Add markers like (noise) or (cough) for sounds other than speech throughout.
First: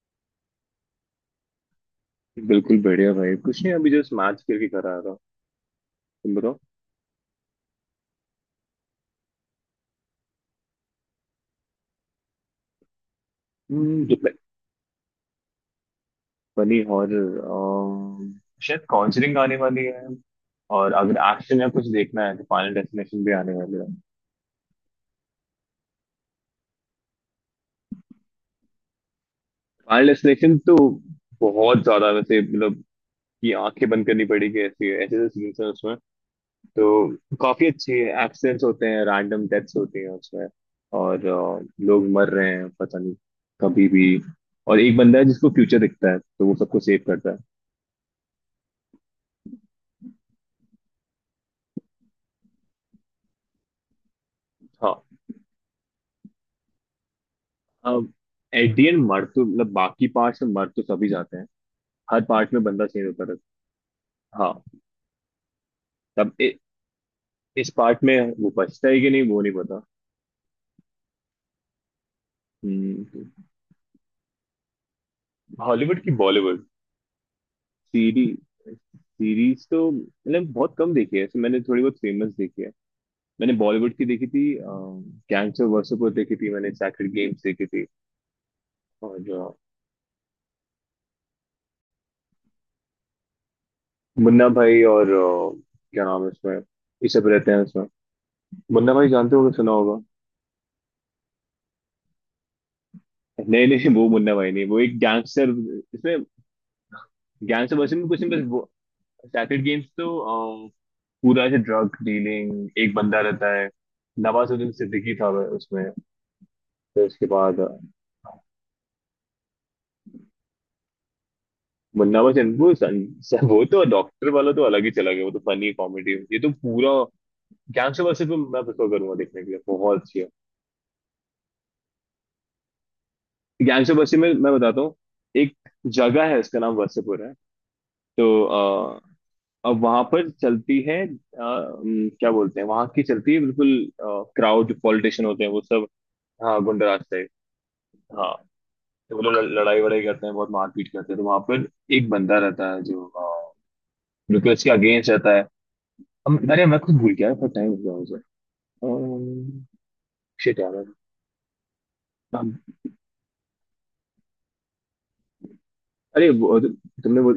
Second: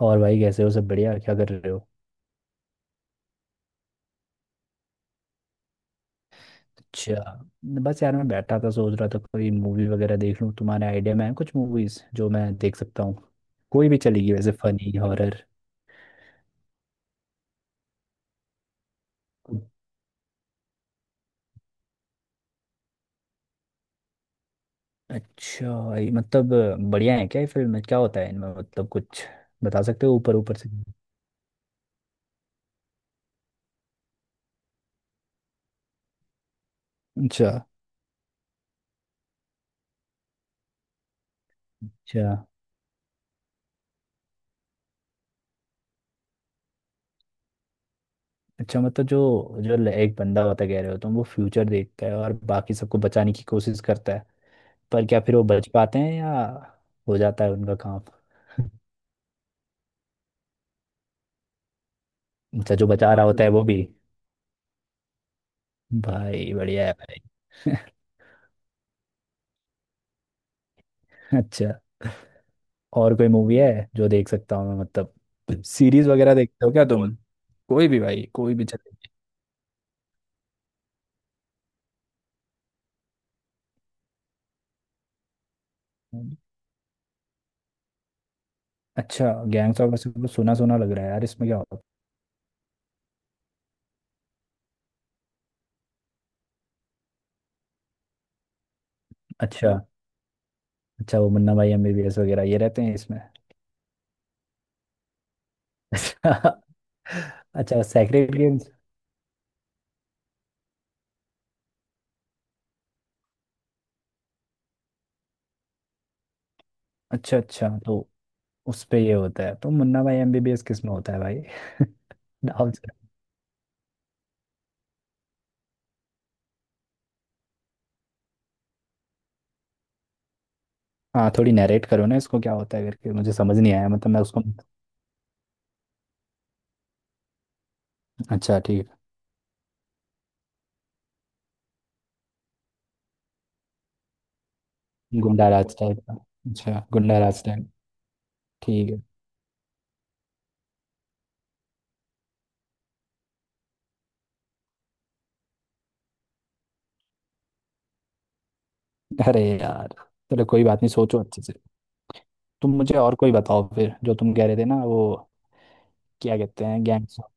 और भाई, कैसे हो? सब बढ़िया? क्या कर रहे हो? बिल्कुल बढ़िया भाई। कुछ नहीं, अभी जस्ट मैच करके घर आ रहा हूँ। तुम बताओ। अच्छा। बस यार, मैं बैठा था, सोच रहा था कोई मूवी वगैरह देख लूँ। तुम्हारे आइडिया में है कुछ मूवीज जो मैं देख सकता हूँ? कोई भी जो चलेगी, वैसे फनी, हॉरर। बनी हॉरर। शायद कॉन्जरिंग आने वाली है। और अगर एक्शन या कुछ देखना है तो फाइनल डेस्टिनेशन भी आने वाली है। अच्छा, ये मतलब बढ़िया है क्या? ये फिल्म क्या होता है इनमें, मतलब कुछ बता फाइनल सकते हो ऊपर डेस्टिनेशन ऊपर से? तो बहुत ज्यादा वैसे, मतलब कि आंखें बंद करनी पड़ी, कि ऐसे ऐसे ऐसे सीन्स हैं उसमें। तो अच्छा। काफी अच्छी। एक्सीडेंट्स होते हैं, रैंडम डेथ्स होती हैं उसमें। और लोग मर अच्छा। रहे हैं, पता नहीं कभी भी। और एक बंदा है जिसको फ्यूचर दिखता है, तो वो सबको सेव करता है। अच्छा, मतलब जो जो ल- एक बंदा होता, कह रहे हो तुम वो फ्यूचर देखता है और बाकी सबको बचाने की कोशिश करता है। पर हाँ। क्या फिर वो बच पाते हैं, या हो जाता है उनका काम? अब एट दी एंड मर तो, मतलब बाकी पार्ट्स में मर तो सभी जाते हैं। हर पार्ट में अच्छा, बंदा जो चेंज बचा होता रहा, और होता है रहता वो भी? है। हाँ। तब भाई बढ़िया है भाई। इस पार्ट में वो बचता है कि नहीं, वो नहीं पता। (laughs) अच्छा, और कोई मूवी है जो देख सकता हूँ मैं, मतलब हॉलीवुड सीरीज की वगैरह बॉलीवुड? देखते हो क्या तुम? कोई भी भाई, सीरीज। कोई भी चलेगी। सीरीज तो मतलब बहुत कम देखी है ऐसे, मैंने थोड़ी बहुत फेमस देखी है। मैंने बॉलीवुड की देखी थी। कैंसर वर्सेपुर देखी थी, मैंने सैक्रेड गेम्स देखी थी। और अच्छा, जो गैंग्स ऑफ वासेपुर, सुना सुना लग रहा है यार, इसमें क्या होता? मुन्ना भाई और क्या नाम है उसमें, ये सब रहते हैं उसमें। मुन्ना भाई जानते होगे, सुना अच्छा। होगा। अच्छा, वो मुन्ना भाई एमबीबीएस वगैरह ये रहते हैं इसमें? (laughs) नहीं नहीं, वो मुन्ना भाई नहीं, वो एक गैंगस्टर इसमें। अच्छा। गैंगस्टर अच्छा वर्सेस में कुछ नहीं, सेक्रेट बस वो। गेम्स। सैक्रेड गेम्स तो अ, पूरा ऐसे ड्रग डीलिंग, एक बंदा रहता है। नवाजुद्दीन सिद्दीकी था वह उसमें। फिर उसके अच्छा। बाद, अच्छा तो उस पे ये होता है, तो मुन्ना भाई एमबीबीएस किस में होता है भाई? (laughs) मुन्ना बचन नाम वो से- वो तो डॉक्टर वाला तो अलग ही चला गया, वो तो फनी कॉमेडी, ये तो पूरा गैंगस्टर बसे पे मैं प्रेफर करूंगा देखने के लिए, बहुत अच्छी है। हाँ, थोड़ी नरेट करो ना इसको, क्या होता है करके, मुझे समझ नहीं आया गैंगस्टर मतलब, बसे मैं में उसको। मैं बताता हूँ। एक जगह है, उसका नाम वसेपुर है। तो अच्छा ठीक अब वहां पर चलती है, क्या बोलते हैं, वहां की चलती है बिल्कुल। क्राउड है, पॉलिटिशियन होते गुंडा हैं वो राज सब। टाइप (laughs) का। हाँ, अच्छा, गुंडराज गुंडा टाइप। राज टाइप। हाँ, ठीक तो वो लोग लड़ाई वड़ाई करते हैं, बहुत मारपीट करते हैं तो वहां पर, एक बंदा रहता है जो बिल्कुल इसके अगेंस्ट रहता है। हम, अरे मैं खुद भूल गया, टाइम हो गया मुझे। है। अरे यार, चलो शिट कोई यार। बात नहीं, सोचो अच्छे से। तुम अब- मुझे और कोई बताओ फिर, जो तुम कह रहे थे ना वो, अरे क्या वो, कहते हैं, तुमने वो,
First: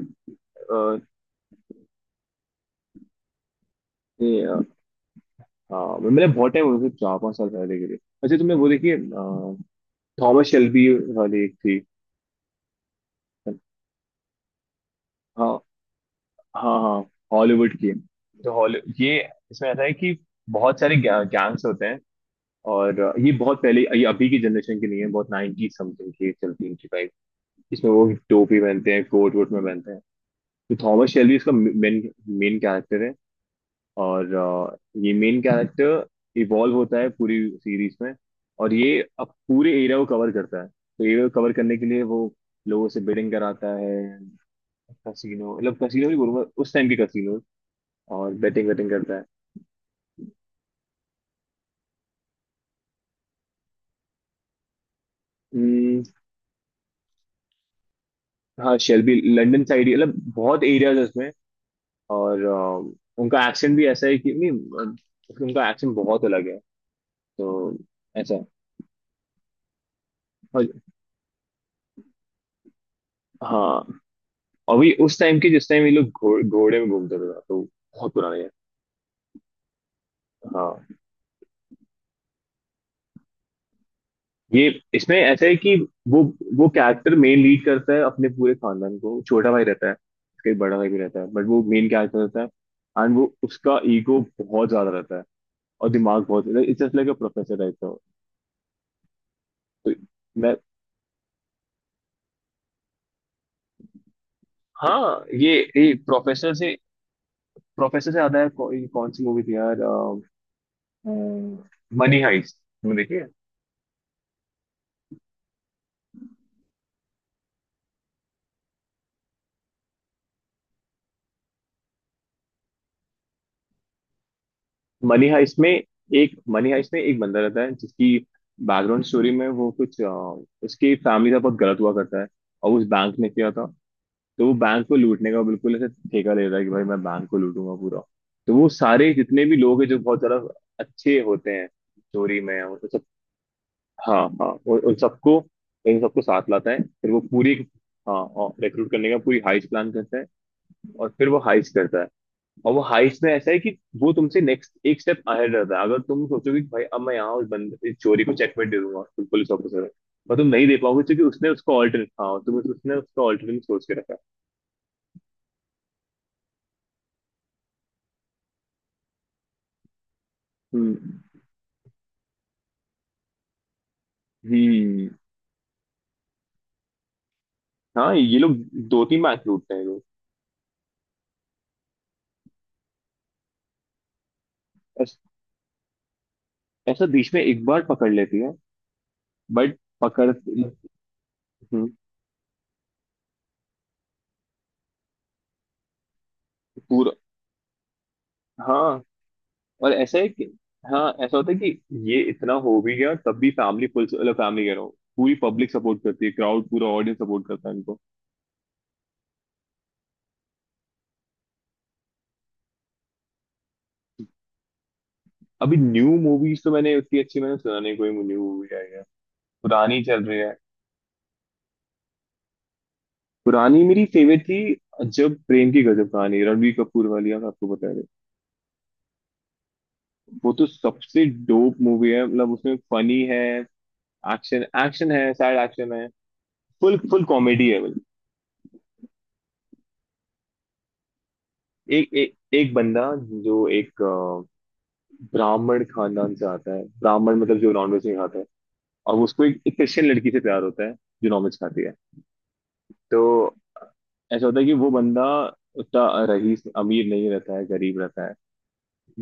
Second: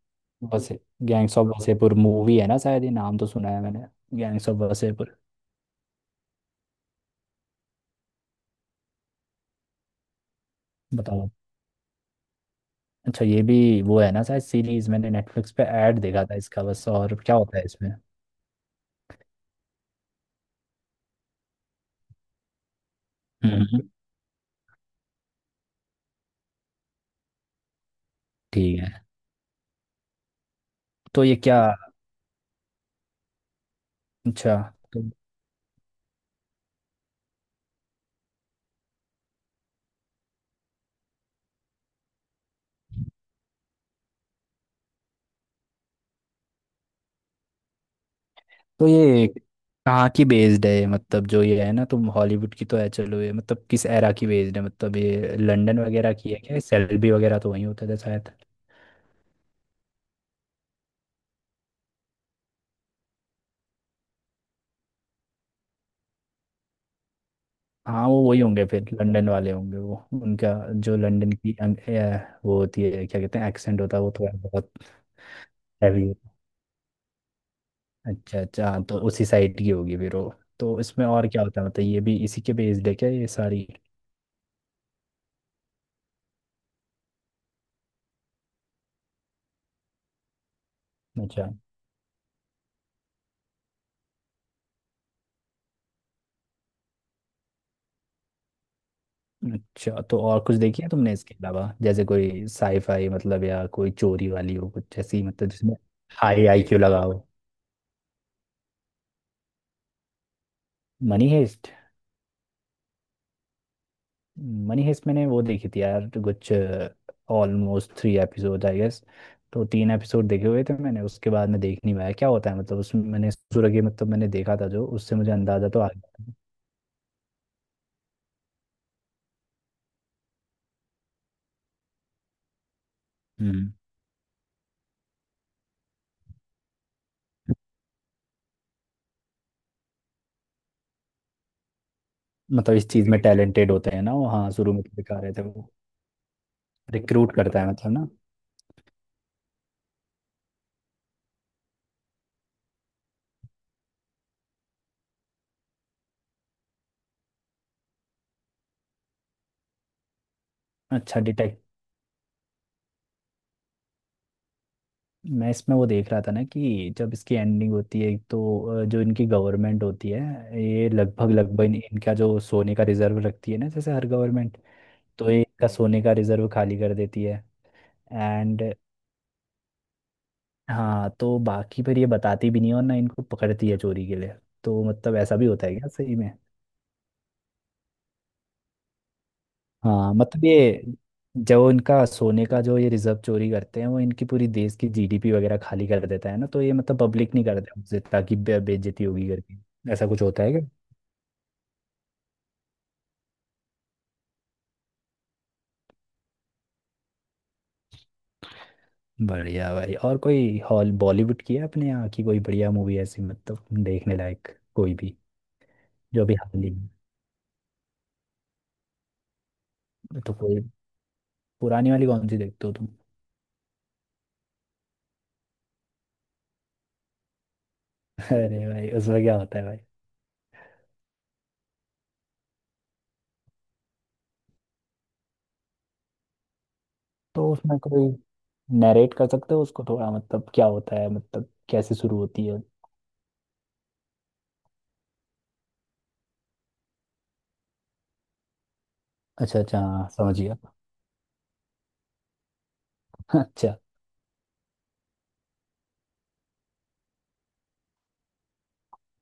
वसे अ, गैंग्स ऑफ वसेपुर मूवी है ना शायद, ये नाम तो सुना है मैंने, ये, गैंग्स ऑफ वसेपुर हाँ, मैंने बहुत टाइम हो गया, चार पांच साल पहले के लिए। अच्छा तुमने वो देखी? थॉमस शेल्बी बताओ। वाली एक थी। अच्छा, ये भी वो है ना शायद, सीरीज। मैंने नेटफ्लिक्स हाँ, पे ऐड देखा था इसका हाँ, बस, हाँ। और क्या होता है हॉलीवुड इसमें? की। तो हॉली ये, इसमें ऐसा है कि बहुत सारे गैंग्स होते हैं। और ये बहुत पहले, हम्म, ये अभी की जनरेशन की नहीं है, बहुत 90 समथिंग की चलती है इनकी बाइक। इसमें वो टोपी ठीक पहनते हैं, है। कोट वोट में पहनते हैं। तो थॉमस तो ये शेल्बी इसका क्या? मेन मेन कैरेक्टर है। और अच्छा तो ये मेन कैरेक्टर इवॉल्व होता है पूरी सीरीज में। और ये अब पूरे एरिया को कवर करता है, तो एरिया को कवर करने के लिए वो लोगों से बेटिंग कराता है। कसिनो, मतलब कसिनो भी बोलूंगा उस टाइम के कसिनो, और बेटिंग तो वेटिंग करता है। ये कहाँ की बेस्ड है ये? मतलब जो ये है ना, तुम हॉलीवुड की तो है, चलो ये मतलब किस एरा की बेस्ड है, मतलब ये लंदन हम्म, वगैरह की है क्या, सेल्बी वगैरह तो वहीं होता था शायद। हाँ, शेल्बी लंदन साइड, मतलब बहुत एरियाज है उसमें। और उनका एक्सेंट भी ऐसा है कि नहीं, उनका एक्सेंट बहुत अलग है तो। हाँ, वो ऐसा वही है। होंगे फिर, लंदन वाले होंगे वो। उनका और जो लंदन की वो होती है, क्या कहते हैं एक्सेंट होता हाँ, है वो थोड़ा बहुत, अभी उस टाइम के जिस टाइम ये लोग हैवी। घोड़े में घूमते थे, तो बहुत पुराना। अच्छा अच्छा, हाँ तो उसी साइड की होगी फिर वो। तो हाँ, इसमें और क्या होता है, मतलब ये भी इसी के बेस्ड है क्या ये सारी? ये, इसमें ऐसा है कि वो वो कैरेक्टर मेन लीड करता है अपने पूरे खानदान को, छोटा भाई रहता है उसका, एक बड़ा भाई भी रहता है, बट अच्छा। वो मेन कैरेक्टर रहता है। एंड वो, उसका ईगो बहुत ज्यादा रहता है। और दिमाग बहुत, it's just like a professor type का। तो अच्छा तो और मैं, कुछ देखी है तुमने इसके अलावा, जैसे कोई साईफाई मतलब, या कोई चोरी वाली हो कुछ ऐसी हाँ, मतलब, ये जिसमें ये हाई प्रोफेसर से आईक्यू लगा हो। प्रोफेसर से आता है, ये कौन सी मूवी थी यार? Money haste. Money heist. तुमने देखी है? मनी हेस्ट मैंने वो देखी थी यार, कुछ almost three episode I guess. तो तीन एपिसोड देखे हुए थे मैंने, उसके बाद में देख नहीं पाया क्या होता है मतलब उसमें, मैंने सूरज मतलब, मैंने देखा था जो, उससे मनी मुझे हाइस्ट में अंदाजा तो आ गया था। मनी हाइस्ट में एक बंदा रहता है, जिसकी बैकग्राउंड स्टोरी में वो कुछ, उसकी फैमिली का बहुत गलत हुआ करता है। और उस बैंक ने किया था। हम्म, तो वो बैंक को लूटने का बिल्कुल ऐसे ठेका ले रहा है कि भाई मैं बैंक को लूटूंगा पूरा। तो वो सारे जितने भी लोग हैं जो बहुत ज्यादा अच्छे होते हैं स्टोरी में, मतलब उन इस सब। चीज में टैलेंटेड होते हैं ना हाँ, वो? हाँ, हाँ, शुरू उन में तो उन दिखा सबको, रहे थे वो। इन सबको साथ लाता है, फिर वो रिक्रूट पूरी। करता है मतलब ना? हाँ, रिक्रूट करने का पूरी हाइस्ट प्लान करता है। और फिर वो हाइस्ट करता है। और वो हाइस्ट में ऐसा है कि वो तुमसे नेक्स्ट एक स्टेप अहेड रहता है। अगर तुम सोचोगे कि भाई अब मैं यहाँ उस बंदे इस चोरी को चेकमेट दे दूंगा, तुम पुलिस ऑफिसर हो। पर तुम नहीं दे पाओगे अच्छा, क्योंकि उसने उसको ऑल्टरनेट, हाँ तुम, उसने उसको ऑल्टरनेट सोच के रखा है। मैं इसमें वो देख रहा था ना कि जब इसकी एंडिंग होती है एक तो जो इनकी गवर्नमेंट होती है, ये हम्म लगभग लगभग इनका जो सोने का रिजर्व रखती है ना, जैसे हर गवर्नमेंट। हम्म, तो ये इनका सोने का रिजर्व खाली कर देती है। हाँ, ये लोग एंड, दो तीन मैच लूटते हैं ये लोग। हाँ तो बाकी फिर ये बताती भी नहीं है और ना इनको पकड़ती है चोरी के लिए, तो मतलब ऐस- ऐसा भी होता है क्या सही में? ऐसा बीच में एक बार पकड़ लेती है, बट हाँ पकड़। मतलब, ये जो हम्म, इनका सोने का जो ये रिजर्व चोरी करते हैं, वो इनकी पूरी देश की जीडीपी वगैरह खाली कर देता है ना, तो ये मतलब पूरा, पब्लिक नहीं करते उससे, ताकि हाँ, बेइज्जती होगी करके। और ऐसा ऐसा कुछ है कि, होता है क्या? हाँ, ऐसा होता है कि ये इतना हो भी गया तब भी फैमिली, पुलिस फैमिली कह रहा हूँ। पूरी पब्लिक सपोर्ट करती है, क्राउड पूरा ऑडियंस सपोर्ट करता है इनको। बढ़िया भाई, और कोई हॉल बॉलीवुड की है अपने यहाँ की कोई बढ़िया मूवी ऐसी, मतलब देखने लायक? कोई भी, अभी न्यू जो भी मूवीज हाल ही तो मैंने उतनी अच्छी, मैंने सुना नहीं कोई न्यू मूवी आई है। पुरानी में चल तो रही है। कोई, पुरानी वाली कौन सी देखते हो तुम? पुरानी मेरी फेवरेट थी, जब प्रेम की गजब कहानी, रणबीर कपूर वाली, आप आपको बता रहे। (laughs) अरे भाई, उसमें क्या होता है भाई? वो तो सबसे डोप मूवी है, मतलब उसमें फनी है, एक्शन एक्शन है, सैड एक्शन है, फुल फुल तो कॉमेडी उसमें है, मतलब कोई नरेट कर सकते हो उसको थोड़ा, मतलब क्या होता है, मतलब कैसे एक शुरू एक होती है? एक बंदा, जो एक ब्राह्मण खानदान से आता है। ब्राह्मण मतलब जो नॉनवेज नहीं खाता है। और उसको अच्छा एक अच्छा, क्रिश्चियन हाँ लड़की से समझ गया। प्यार होता है, जो नॉनवेज खाती है। (laughs) तो अच्छा। ऐसा होता है कि वो बंदा उतना रईस, अमीर नहीं रहता है, गरीब रहता है।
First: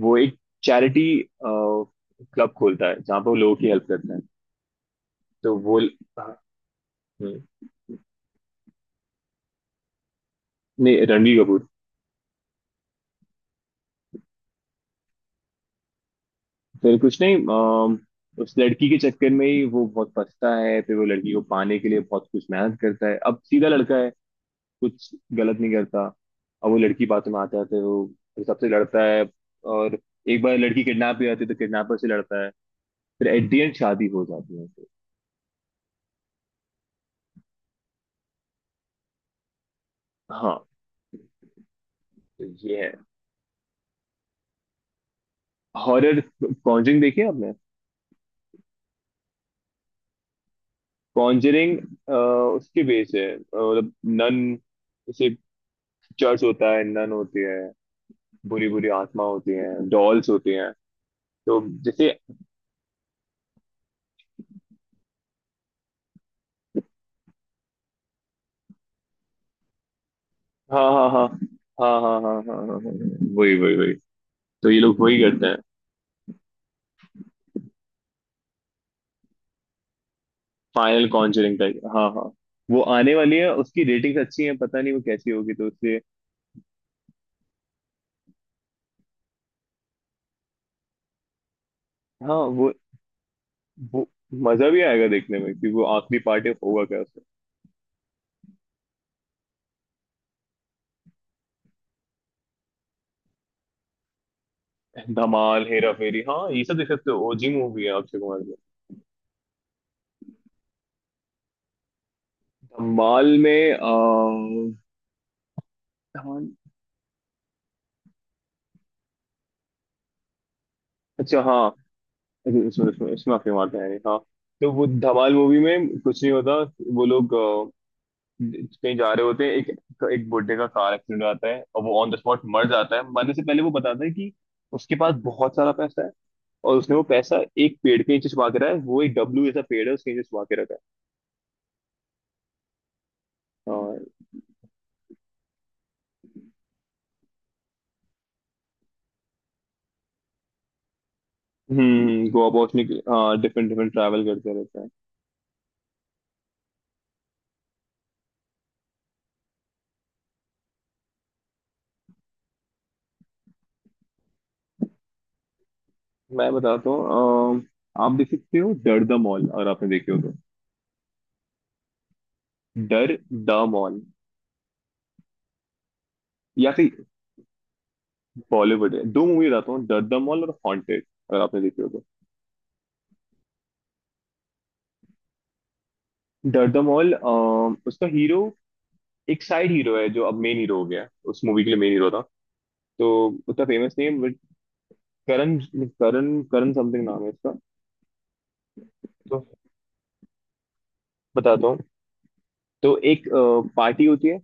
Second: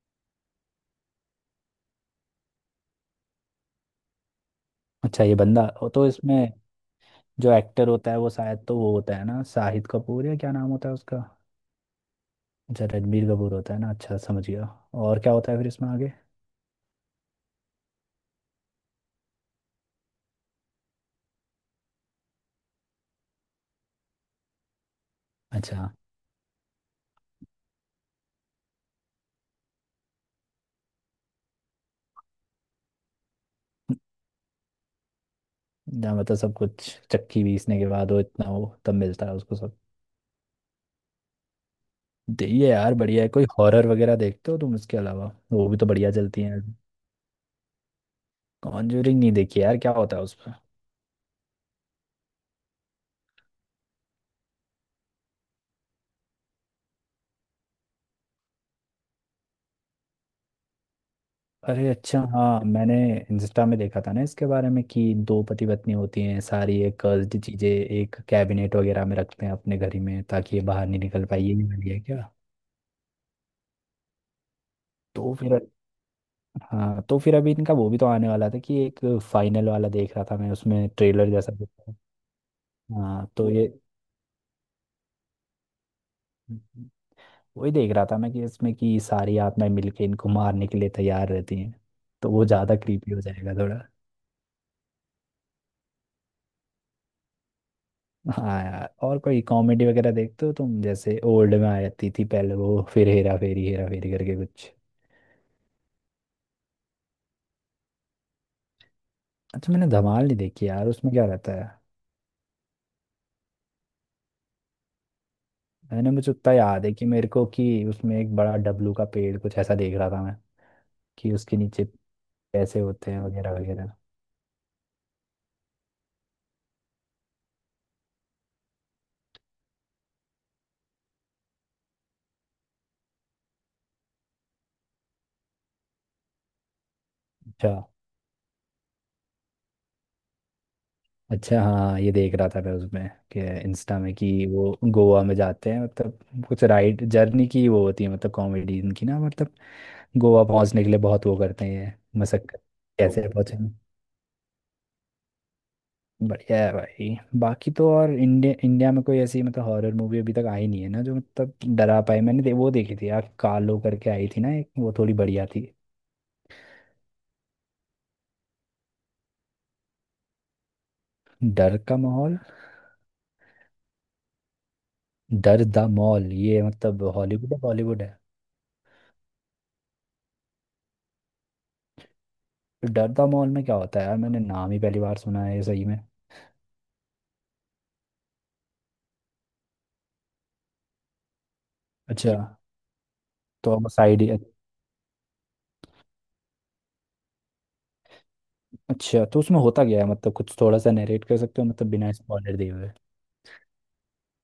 वो एक चैरिटी क्लब खोलता है जहाँ पे वो लोगों की हेल्प करता है। अच्छा, ये तो बंदा वो, तो हाँ, इसमें हम्म, जो एक्टर होता है वो शायद, तो वो होता है ना शाहिद कपूर, या क्या नाम होता है नहीं, उसका? रणबीर कपूर। अच्छा, रणबीर कपूर होता है ना। अच्छा, समझ गया। और क्या होता है फिर इसमें आगे? फिर कुछ नहीं, उस लड़की के चक्कर में ही वो बहुत फंसता है, फिर वो लड़की को पाने के लिए बहुत कुछ मेहनत करता है, अब सीधा लड़का है, कुछ गलत नहीं अच्छा, करता। अब वो लड़की बातों में आता है, तो वो फिर सबसे लड़ता है, और एक बार लड़की किडनैप भी आती है तो किडनैपर से लड़ता है। फिर एट दी एंड शादी हो जाती है। जहाँ मतलब सब कुछ चक्की पीसने के बाद वो, इतना वो तब मिलता है उसको सब? हाँ, ये ये है यार बढ़िया है, कोई हॉरर वगैरह देखते हो तुम इसके अलावा, वो भी तो बढ़िया हॉरर। चलती है। कॉन्जरिंग देखी है आपने? कॉन्जूरिंग नहीं देखी यार, क्या होता है उस पर? कॉन्जरिंग उसके बेस है, मतलब नन, जैसे चर्च होता है, नन होती है, बुरी बुरी आत्मा होती है, डॉल्स होती हैं, तो अरे जैसे, अच्छा हाँ, मैंने इंस्टा में देखा था ना इसके बारे में कि दो पति पत्नी होती हैं, सारी ये कर्स्ड चीजें एक कैबिनेट वगैरह में रखते हैं अपने घर ही में, ताकि ये बाहर हाँ, नहीं हाँ, निकल हाँ, पाए, ये नहीं वाली हाँ, है हाँ, हाँ, क्या? हाँ, हाँ, हाँ, हाँ, वही वही वही। तो ये लोग वही तो करते फिर, हैं। हाँ तो फिर अभी इनका वो भी तो आने वाला था कि एक, फाइनल वाला देख रहा था मैं उसमें, फाइनल ट्रेलर जैसा कॉन्जरिंग टाइप, देखा। हाँ, हाँ, वो आने हाँ वाली है, तो ये उसकी रेटिंग्स अच्छी हैं, पता नहीं वो कैसी होगी तो उससे। वही देख रहा था मैं कि इसमें कि सारी आत्माएं मिलके इनको मारने के लिए तैयार रहती हैं, तो हाँ, वो वो ज्यादा क्रीपी हो जाएगा थोड़ा। वो मजा भी आएगा देखने में, कि वो आखिरी पार्ट होगा क्या। हाँ यार, और कोई कॉमेडी वगैरह देखते हो तुम, जैसे ओल्ड में आती थी पहले वो, फिर हेरा फेरी करके कुछ? धमाल, हेरा फेरी, हाँ, ये सब देख सकते हो, ओजी मूवी है अक्षय कुमार की। अच्छा, मैंने धमाल नहीं देखी यार, उसमें क्या रहता है? धमाल में मैंने मुझे धमाल, उतना याद है कि मेरे को कि उसमें एक बड़ा डब्लू का पेड़, कुछ ऐसा देख रहा था मैं कि अच्छा, उसके हाँ, नीचे इसमें पैसे होते इसमें हैं इसमें अक्षय वगैरह कुमार था, वगैरह। यानी, हाँ। तो वो धमाल मूवी में कुछ नहीं होता, वो लोग कहीं जा रहे होते हैं, एक एक बुड्ढे का कार एक्सीडेंट आता है और वो ऑन द स्पॉट मर जाता है। मरने से पहले वो बताता है कि उसके पास बहुत सारा पैसा है, और उसने वो पैसा अच्छा एक पेड़ के नीचे छुपा के रखा है, वो एक डब्लू जैसा पेड़ है, उसके नीचे छुपा के रखा है। अच्छा हाँ, ये देख रहा था मैं उसमें कि, इंस्टा और में कि वो गोवा में जाते हैं मतलब, कुछ राइड जर्नी की वो होती है, मतलब कॉमेडी इनकी ना मतलब गोवा पहुंचने के लिए बहुत वो करते हैं गोवा मशक्कत, पहुंचने के, कैसे हाँ, पहुंचे। डिफरेंट डिफरेंट ट्रैवल करते रहते हैं। बढ़िया है भाई, बाकी तो और इंडिया इंडिया में कोई ऐसी मतलब हॉरर मूवी अभी तक आई नहीं है ना जो मतलब डरा पाए? मैंने वो देखी थी यार, कालो करके आई थी ना एक, वो थोड़ी बढ़िया थी। मैं बताता हूँ, आप देख सकते हो डर द मॉल, अगर आपने देखी हो तो। डर का माहौल? Darr the mall, Darr the mall, ये या फिर, मतलब हॉलीवुड है, बॉलीवुड है? बॉलीवुड है, दो मूवी बताता हूँ, डर द मॉल और हॉन्टेड, अगर आपने देखी हो तो। तो डर द मॉल में क्या होता है यार, मैंने नाम ही पहली बार सुना है ये सही में। डर द मॉल, उसका हीरो एक साइड हीरो है, जो अब मेन हीरो हो गया है। उस मूवी के लिए मेन हीरो था। अच्छा, तो उतना तो अब फेमस नहीं है side. but Karan Karan Karan something नाम है इसका। अच्छा तो तो उसमें होता क्या है, मतलब कुछ थोड़ा सा नरेट कर सकते बताता हो हूँ, मतलब बिना स्पॉइलर दिए हुए? तो एक पार्टी होती है,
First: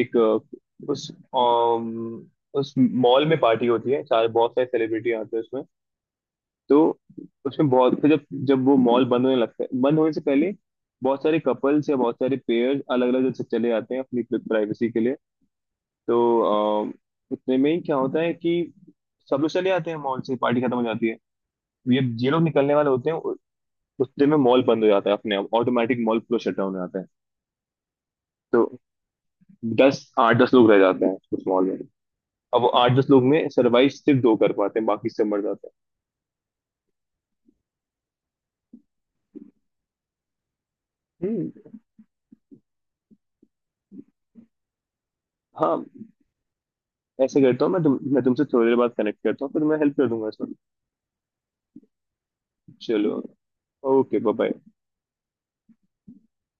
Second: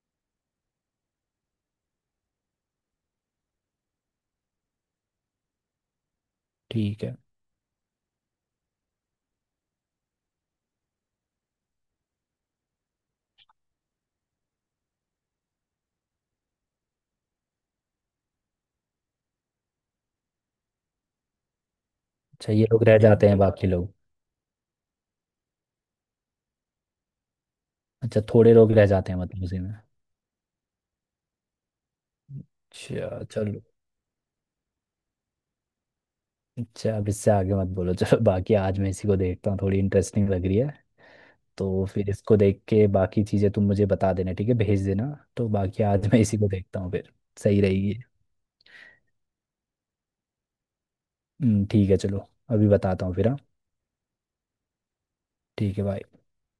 एक, उस, उस मॉल में पार्टी होती है, सारे बहुत सारे सेलिब्रिटी आते हैं उसमें। तो ठीक है। उसमें बहुत, फिर जब जब वो मॉल बंद होने लगता है, बंद होने से पहले बहुत सारे कपल्स या बहुत सारे पेयर्स अलग अलग जगह चले जाते हैं अपनी प्राइवेसी के लिए। तो इतने में ही क्या होता है कि सब लोग चले जाते हैं मॉल से, पार्टी खत्म हो जाती है, ये लोग अच्छा, ये निकलने लोग वाले रह होते हैं, जाते हैं बाकी लोग? उतने में मॉल बंद हो जाता है, अपने आप ऑटोमेटिक मॉल पूरा शट डाउन हो जाता है। अच्छा, थोड़े तो लोग रह जाते हैं मतलब उसी में? दस, आठ दस लोग रह जाते हैं उस मॉल में। अब वो आठ दस अच्छा लोग में चलो। सर्वाइव सिर्फ दो कर पाते हैं, बाकी सब मर जाते अच्छा, अब इससे आगे मत बोलो, चलो बाकी आज मैं इसी को देखता हूँ, थोड़ी इंटरेस्टिंग लग रही है। हैं। तो फिर इसको देख के बाकी चीज़ें तुम मुझे बता देना, ठीक है, भेज देना। तो बाकी हाँ, आज मैं इसी को देखता हूँ फिर। ऐसे सही करता हूँ मैं, रहेगी। तुमसे थोड़ी देर बाद कनेक्ट करता हूँ, फिर मैं हेल्प कर दूंगा इसमें। ठीक है चलो। अभी बताता चलो, हूँ फिर, हाँ। Okay, bye bye. ठीक है, बाय।